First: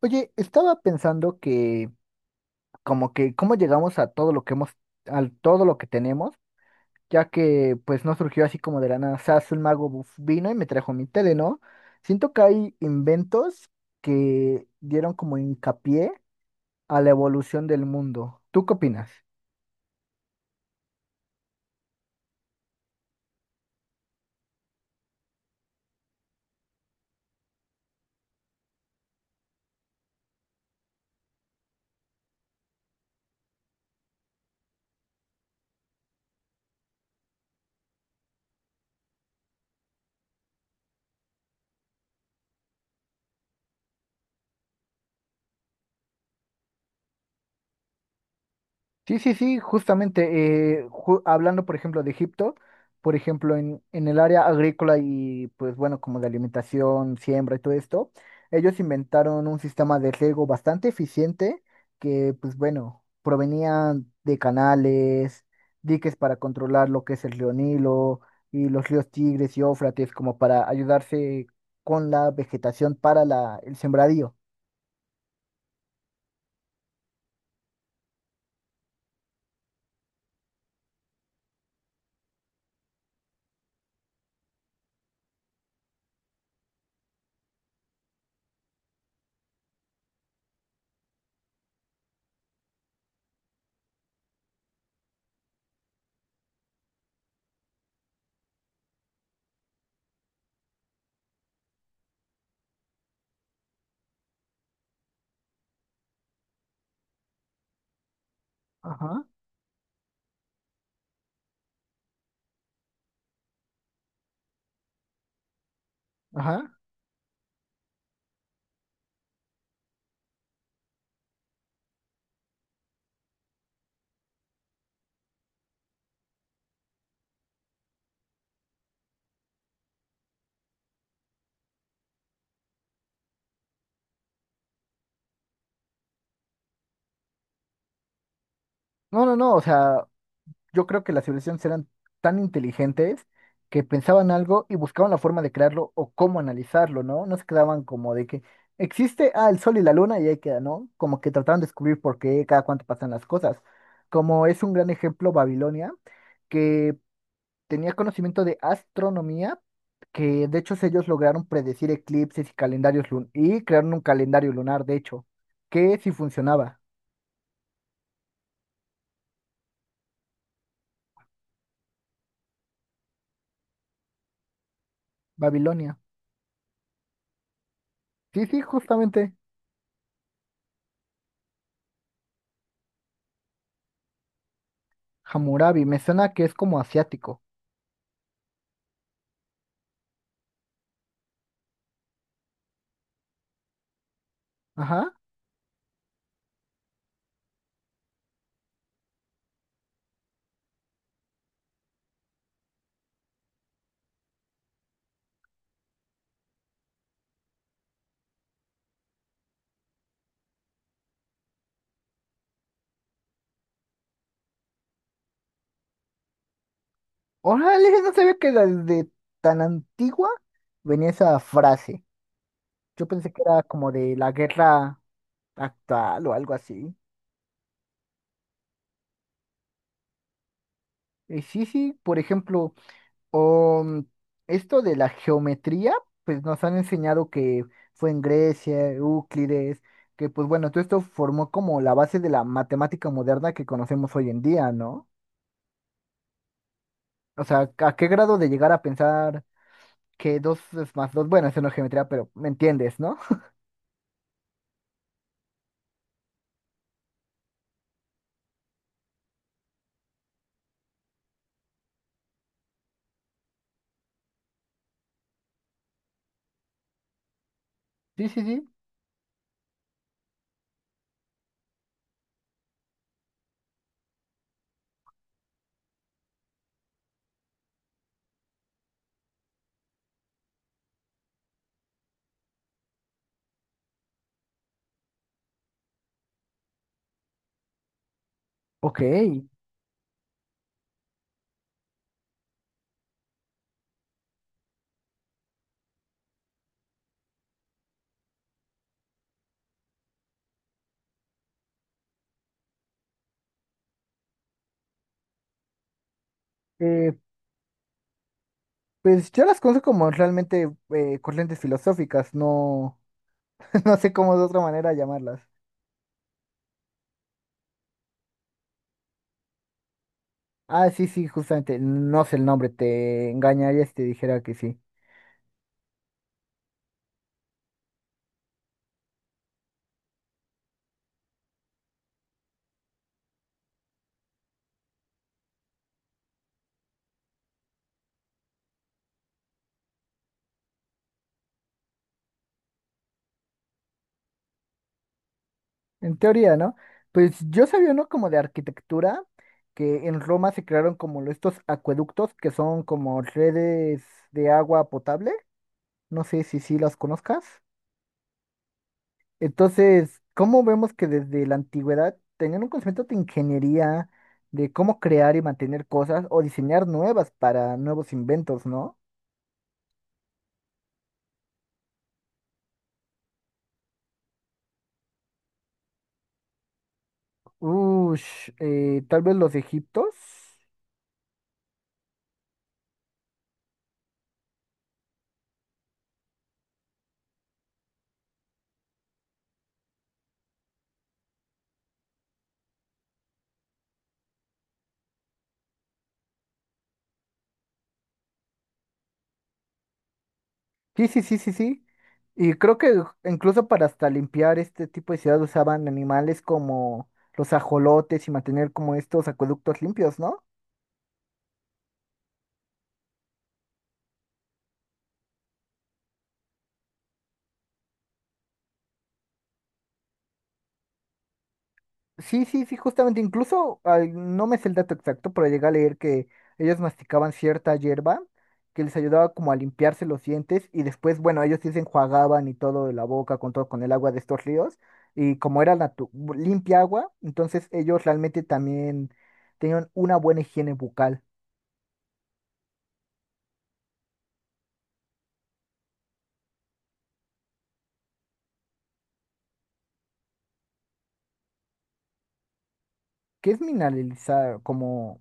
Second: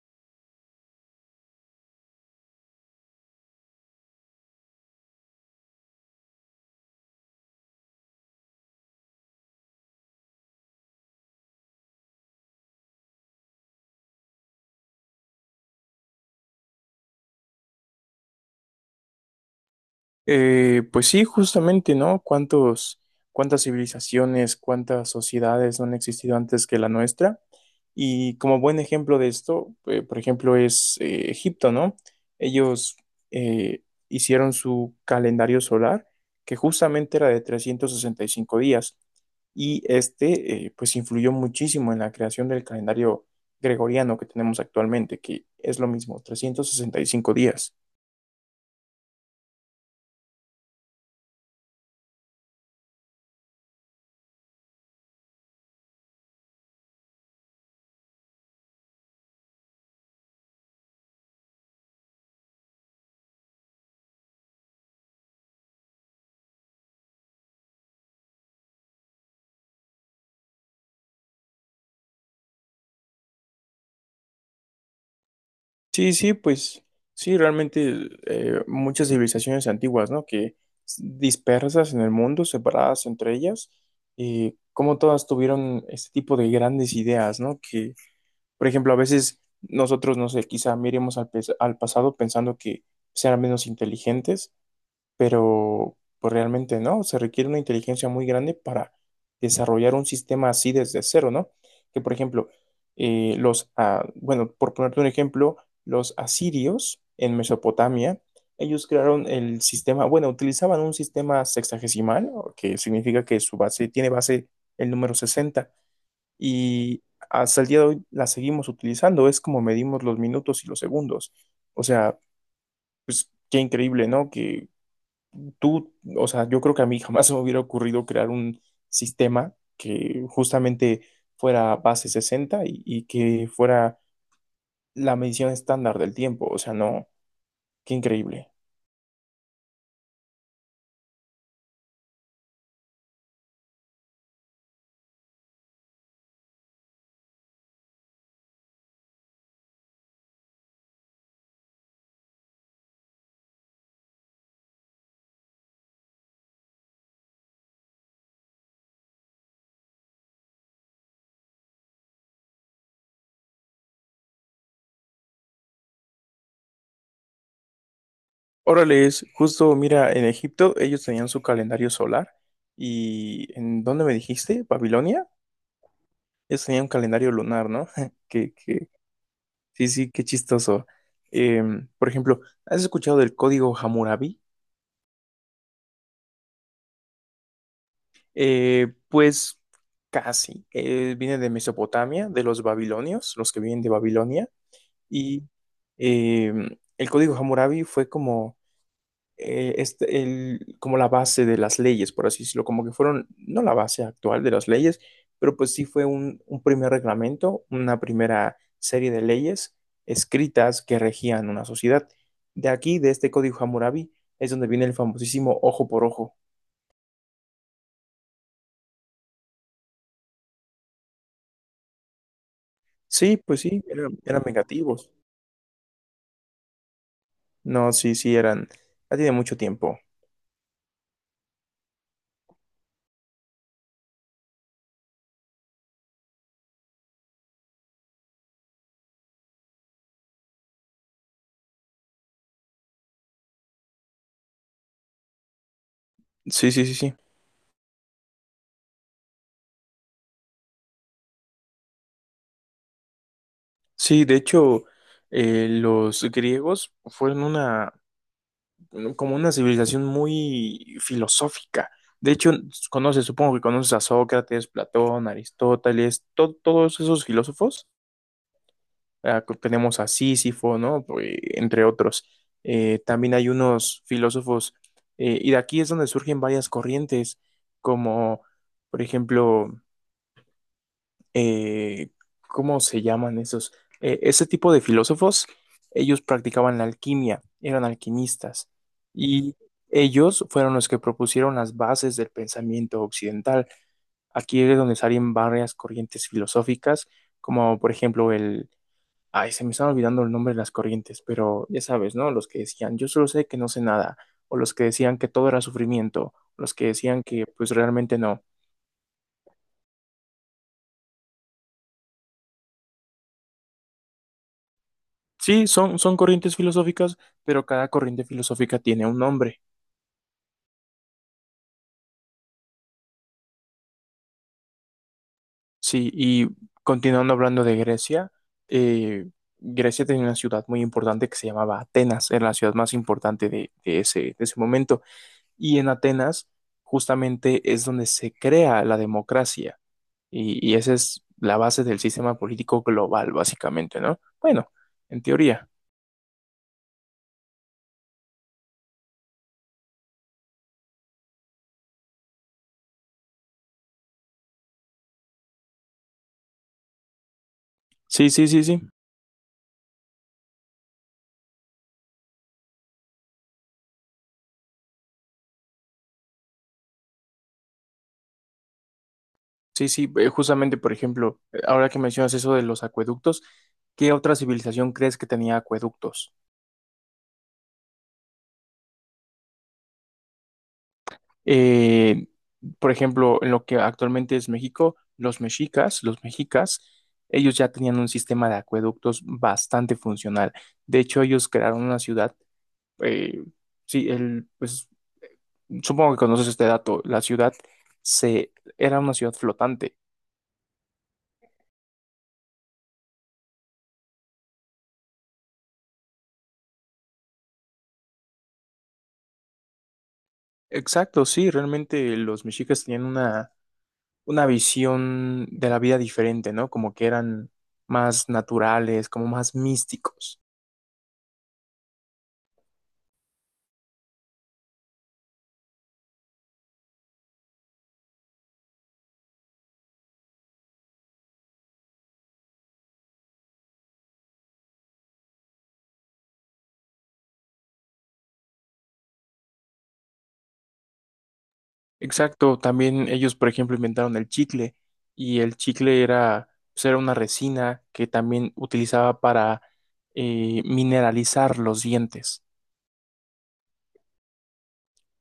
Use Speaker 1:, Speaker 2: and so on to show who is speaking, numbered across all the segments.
Speaker 1: Oye, estaba pensando que como que cómo llegamos a todo lo que hemos, a todo lo que tenemos, ya que pues no surgió así como de la nada. O sea, un mago vino y me trajo mi tele, ¿no? Siento que hay inventos que dieron como hincapié a la evolución del mundo. ¿Tú qué opinas?
Speaker 2: Pues sí, justamente, ¿no? ¿Cuántas civilizaciones, cuántas sociedades no han existido antes que la nuestra? Y como buen ejemplo de esto, por ejemplo, es Egipto, ¿no? Ellos eh, hicieron su calendario solar, que justamente era de 365 días, y pues, influyó muchísimo en la creación del calendario gregoriano que tenemos actualmente, que es lo mismo, 365 días.
Speaker 1: Sí, sí, sí, justamente, hablando por ejemplo de Egipto, por ejemplo en el área agrícola y pues bueno, como de alimentación, siembra y todo esto, ellos inventaron un sistema de riego bastante eficiente que pues bueno, provenía de canales, diques para controlar lo que es el río Nilo y los ríos Tigres y Éufrates como para ayudarse con la vegetación para el sembradío.
Speaker 2: Sí, sí, pues sí, realmente muchas civilizaciones antiguas, ¿no? Dispersas en el mundo, separadas entre ellas, y como todas tuvieron este tipo de grandes ideas, ¿no? Que, por ejemplo, a veces nosotros, no sé, quizá miremos al pasado pensando que serán menos inteligentes, pero pues realmente no, se requiere una inteligencia muy grande para desarrollar un sistema así desde cero, ¿no? Que por ejemplo, bueno, por ponerte un ejemplo, los asirios en Mesopotamia, ellos
Speaker 1: Ajá,
Speaker 2: crearon el sistema, bueno, utilizaban un sistema sexagesimal, o que significa que su base tiene base el número sesenta,
Speaker 1: ajá.
Speaker 2: y hasta el día de hoy la seguimos utilizando, es como medimos los minutos y los segundos. O sea, pues qué increíble, ¿no? O sea, yo creo que a mí jamás se me hubiera ocurrido crear un sistema que justamente fuera base 60 y que fuera la medición estándar del tiempo. O sea, no, qué increíble.
Speaker 1: No, no, no, o sea, yo creo que las civilizaciones eran tan inteligentes que pensaban algo y buscaban la forma de crearlo o cómo analizarlo, ¿no? No se quedaban como de que existe, ah, el sol y la luna y ahí queda, ¿no? Como que trataban de descubrir por qué, cada cuánto pasan las cosas. Como es un gran ejemplo Babilonia, que tenía conocimiento de astronomía, que de hecho ellos lograron predecir eclipses y calendarios lun y crearon un calendario lunar, de hecho, que sí funcionaba.
Speaker 2: Órale, es justo, mira, en Egipto ellos tenían su calendario solar y ¿en dónde me dijiste? ¿Babilonia?
Speaker 1: Babilonia.
Speaker 2: Ellos tenían un calendario lunar, ¿no?
Speaker 1: Sí,
Speaker 2: Que,
Speaker 1: sí,
Speaker 2: que,
Speaker 1: justamente.
Speaker 2: sí, sí, qué chistoso. Por ejemplo, ¿has escuchado del código Hammurabi?
Speaker 1: Hammurabi, me suena que es como asiático.
Speaker 2: Pues casi. Viene de Mesopotamia, de los babilonios, los que vienen de Babilonia.
Speaker 1: Ajá.
Speaker 2: Y eh, el código Hammurabi fue como, como la base de las leyes, por así decirlo. Como que fueron, no la base actual de las leyes, pero pues sí fue un primer reglamento, una primera serie de leyes escritas que regían una sociedad. De aquí, de este código Hammurabi, es donde viene el famosísimo ojo por ojo.
Speaker 1: Órale, no sabía que desde tan antigua venía esa frase. Yo pensé
Speaker 2: Sí,
Speaker 1: que
Speaker 2: pues
Speaker 1: era
Speaker 2: sí,
Speaker 1: como de la
Speaker 2: eran
Speaker 1: guerra
Speaker 2: vengativos.
Speaker 1: actual o algo así.
Speaker 2: No, sí, sí, eran. Ya tiene mucho tiempo.
Speaker 1: Y sí, sí, por ejemplo, um, esto de la geometría, pues nos han enseñado que fue en Grecia, Euclides, que pues bueno, todo esto formó como la base de la matemática moderna que conocemos hoy en día, ¿no?
Speaker 2: Sí, sí, sí, sí.
Speaker 1: O sea, ¿a qué grado de llegar a pensar que 2 es más dos? Bueno, eso no es geometría, pero me entiendes, ¿no?
Speaker 2: Sí, de hecho, los griegos fueron como una civilización muy filosófica. De hecho, supongo que conoces a Sócrates, Platón, Aristóteles, todos esos filósofos.
Speaker 1: Sí, sí, sí.
Speaker 2: Ah, que tenemos a Sísifo, ¿no? Pues, entre otros. También hay unos filósofos, y de aquí es donde surgen varias corrientes, como, por ejemplo, eh, ¿cómo se llaman esos? Ese tipo de filósofos, ellos practicaban la alquimia, eran alquimistas,
Speaker 1: Ok.
Speaker 2: y ellos fueron los que propusieron las bases del pensamiento occidental. Aquí es donde salen varias corrientes filosóficas, como por ejemplo el... Ay, se me están olvidando el nombre de las corrientes, pero ya sabes, ¿no? Los que decían, yo solo sé que no sé nada, o los que decían que todo era sufrimiento, los que decían que pues realmente no.
Speaker 1: Pues yo las conozco como realmente corrientes filosóficas, no, no sé cómo de otra manera llamarlas.
Speaker 2: Sí, son corrientes filosóficas, pero cada corriente filosófica tiene un nombre.
Speaker 1: Ah, sí, sí, justamente, no sé el nombre, te engañaría si te dijera que sí.
Speaker 2: Sí, y continuando hablando de Grecia, eh, Grecia tenía una ciudad muy importante que se llamaba Atenas, era la ciudad más importante de ese momento. Y en Atenas justamente es donde se crea la democracia y esa es la base del sistema político global, básicamente, ¿no? Bueno, en teoría.
Speaker 1: En teoría, ¿no? Pues yo sabía, ¿no? Como de arquitectura, que en Roma se crearon como estos acueductos que son como redes de agua potable. No sé si sí las conozcas.
Speaker 2: Sí, sí, sí, sí.
Speaker 1: Entonces, ¿cómo vemos que desde la antigüedad tenían un concepto de ingeniería, de cómo crear y mantener cosas o diseñar nuevas para nuevos inventos, ¿no?
Speaker 2: Sí, sí, justamente, por ejemplo, ahora que mencionas eso de los acueductos, ¿qué otra civilización crees que tenía acueductos?
Speaker 1: Ush, tal vez los egiptos.
Speaker 2: Eh, por ejemplo, en lo que actualmente es México, los mexicas, ellos ya tenían un sistema de acueductos bastante funcional. De hecho, ellos crearon una ciudad, eh, pues supongo que conoces este dato, era una ciudad flotante.
Speaker 1: Sí, sí, sí, sí, sí. Y creo que incluso para hasta limpiar este tipo de ciudad usaban animales como los ajolotes y mantener como estos acueductos limpios, ¿no?
Speaker 2: Exacto, sí, realmente los mexicas tenían una visión de la vida diferente, ¿no? Como que eran más naturales, como más místicos.
Speaker 1: Sí, sí, sí, justamente, incluso ay, no me sé el dato exacto, pero llegué a leer que ellos masticaban cierta hierba que les ayudaba como a limpiarse los dientes y después, bueno, ellos sí se enjuagaban y todo de la boca con el agua de estos ríos y como era limpia agua, entonces ellos realmente también tenían una buena higiene bucal,
Speaker 2: Exacto, también ellos, por ejemplo, inventaron el chicle y el chicle era, pues, era una resina que también utilizaba para mineralizar los dientes.
Speaker 1: que es mineralizar como,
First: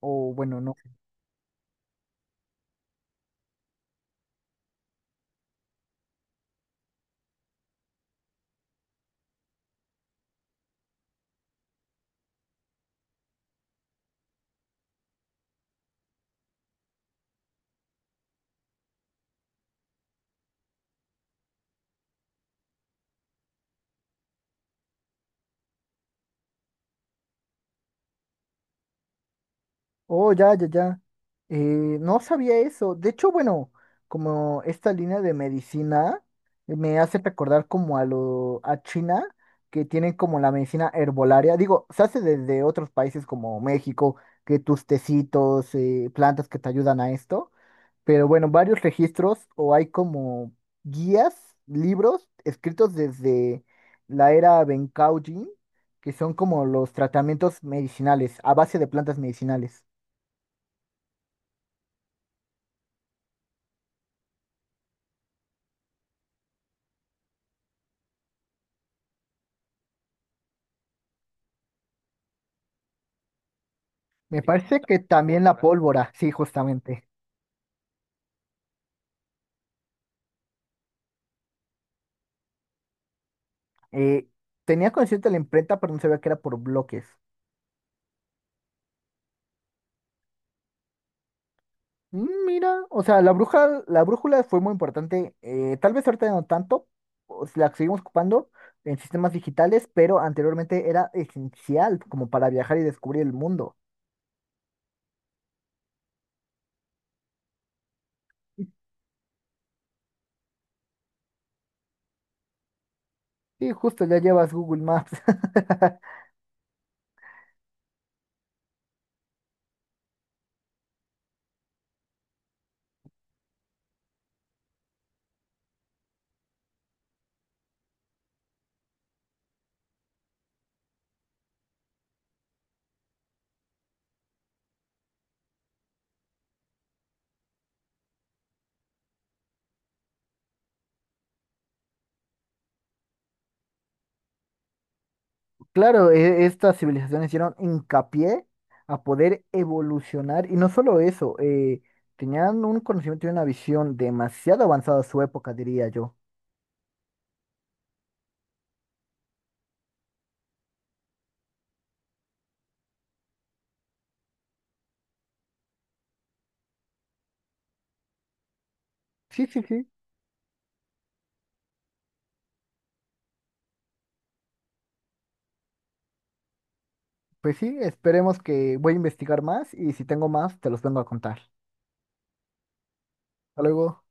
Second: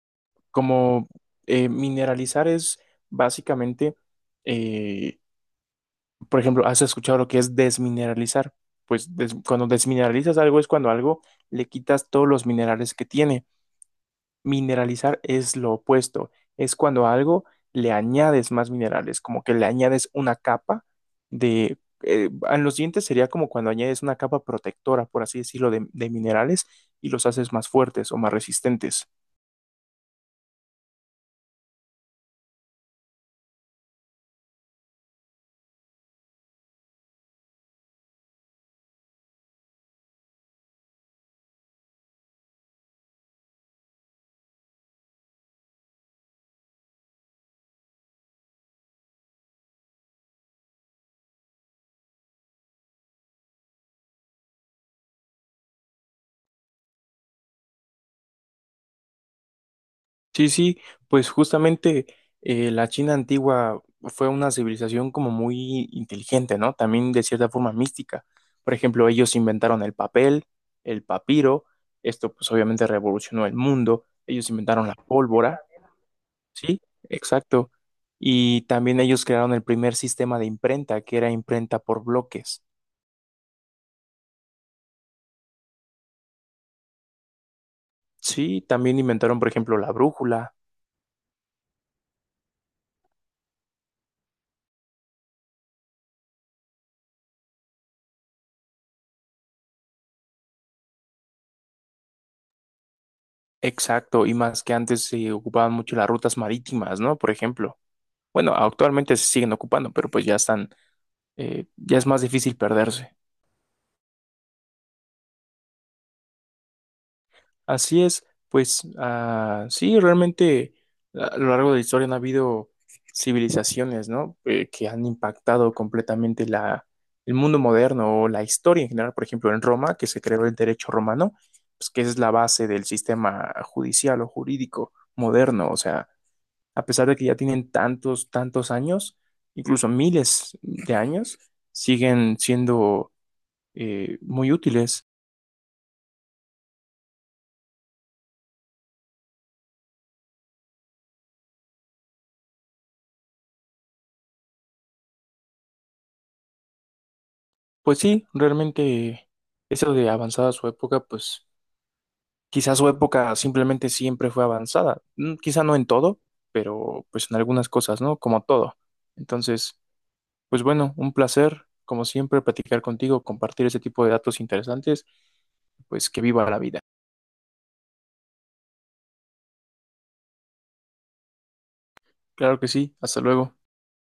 Speaker 1: o bueno, no.
Speaker 2: Como mineralizar es básicamente, eh, por ejemplo, ¿has escuchado lo que es desmineralizar? Cuando desmineralizas algo es cuando algo le quitas todos los minerales que tiene. Mineralizar es lo opuesto, es cuando a algo le añades más minerales, como que le añades una capa de... En los dientes sería como cuando añades una capa protectora, por así decirlo, de minerales y los haces más fuertes o más resistentes.
Speaker 1: Oh, ya, ya, ya. Eh, no sabía eso. De hecho, bueno, como esta línea de medicina me hace recordar como a China, que tienen como la medicina herbolaria. Digo, se hace desde otros países como México, que tus tecitos, plantas que te ayudan a esto. Pero bueno, varios registros o hay como guías, libros escritos desde la era Bencao Jin, que son como los tratamientos medicinales, a base de plantas medicinales.
Speaker 2: Sí, sí, pues justamente la China antigua fue una civilización como muy inteligente, ¿no? También de cierta forma mística. Por ejemplo, ellos inventaron el papel, el papiro, esto pues obviamente revolucionó el mundo,
Speaker 1: Me
Speaker 2: ellos
Speaker 1: parece
Speaker 2: inventaron la
Speaker 1: que también la
Speaker 2: pólvora,
Speaker 1: pólvora, sí,
Speaker 2: sí,
Speaker 1: justamente.
Speaker 2: exacto. Y también ellos crearon el primer sistema de imprenta, que era imprenta por bloques.
Speaker 1: Eh, tenía consciente la imprenta, pero no sabía que era por bloques.
Speaker 2: Sí, también inventaron, por ejemplo, la brújula,
Speaker 1: Mm, mira, o sea, la brújula fue muy importante. Eh, tal vez ahorita no tanto, o si la seguimos ocupando en sistemas digitales, pero anteriormente era esencial como para viajar y descubrir el mundo.
Speaker 2: exacto, y más que antes se ocupaban mucho las rutas marítimas, ¿no? Por ejemplo. Bueno, actualmente se siguen ocupando, pero pues ya están, ya es más difícil perderse.
Speaker 1: Sí, justo, ya llevas Google Maps.
Speaker 2: Así es, pues ah, sí, realmente a lo largo de la historia han habido civilizaciones, ¿no? Que han impactado completamente el mundo moderno o la historia en general. Por ejemplo, en Roma, que se creó el derecho romano, pues que es la base del sistema judicial o jurídico moderno. O sea, a pesar de que ya tienen tantos años, incluso miles de años, siguen siendo muy útiles.
Speaker 1: Claro, estas civilizaciones hicieron hincapié a poder evolucionar y no solo eso, tenían un conocimiento y una visión demasiado avanzada a su época, diría yo.
Speaker 2: Pues sí, realmente eso de avanzada su época, pues quizás su época simplemente siempre fue avanzada. Mm, quizá no en todo, pero pues en algunas cosas, ¿no? Como todo.
Speaker 1: Sí, sí,
Speaker 2: Entonces,
Speaker 1: sí.
Speaker 2: pues bueno, un placer, como siempre, platicar contigo, compartir ese tipo de datos interesantes, pues que viva la vida.
Speaker 1: Pues sí, esperemos que voy a investigar más y si tengo más, te los vengo a contar.
Speaker 2: Claro que sí, hasta luego.
Speaker 1: Hasta luego.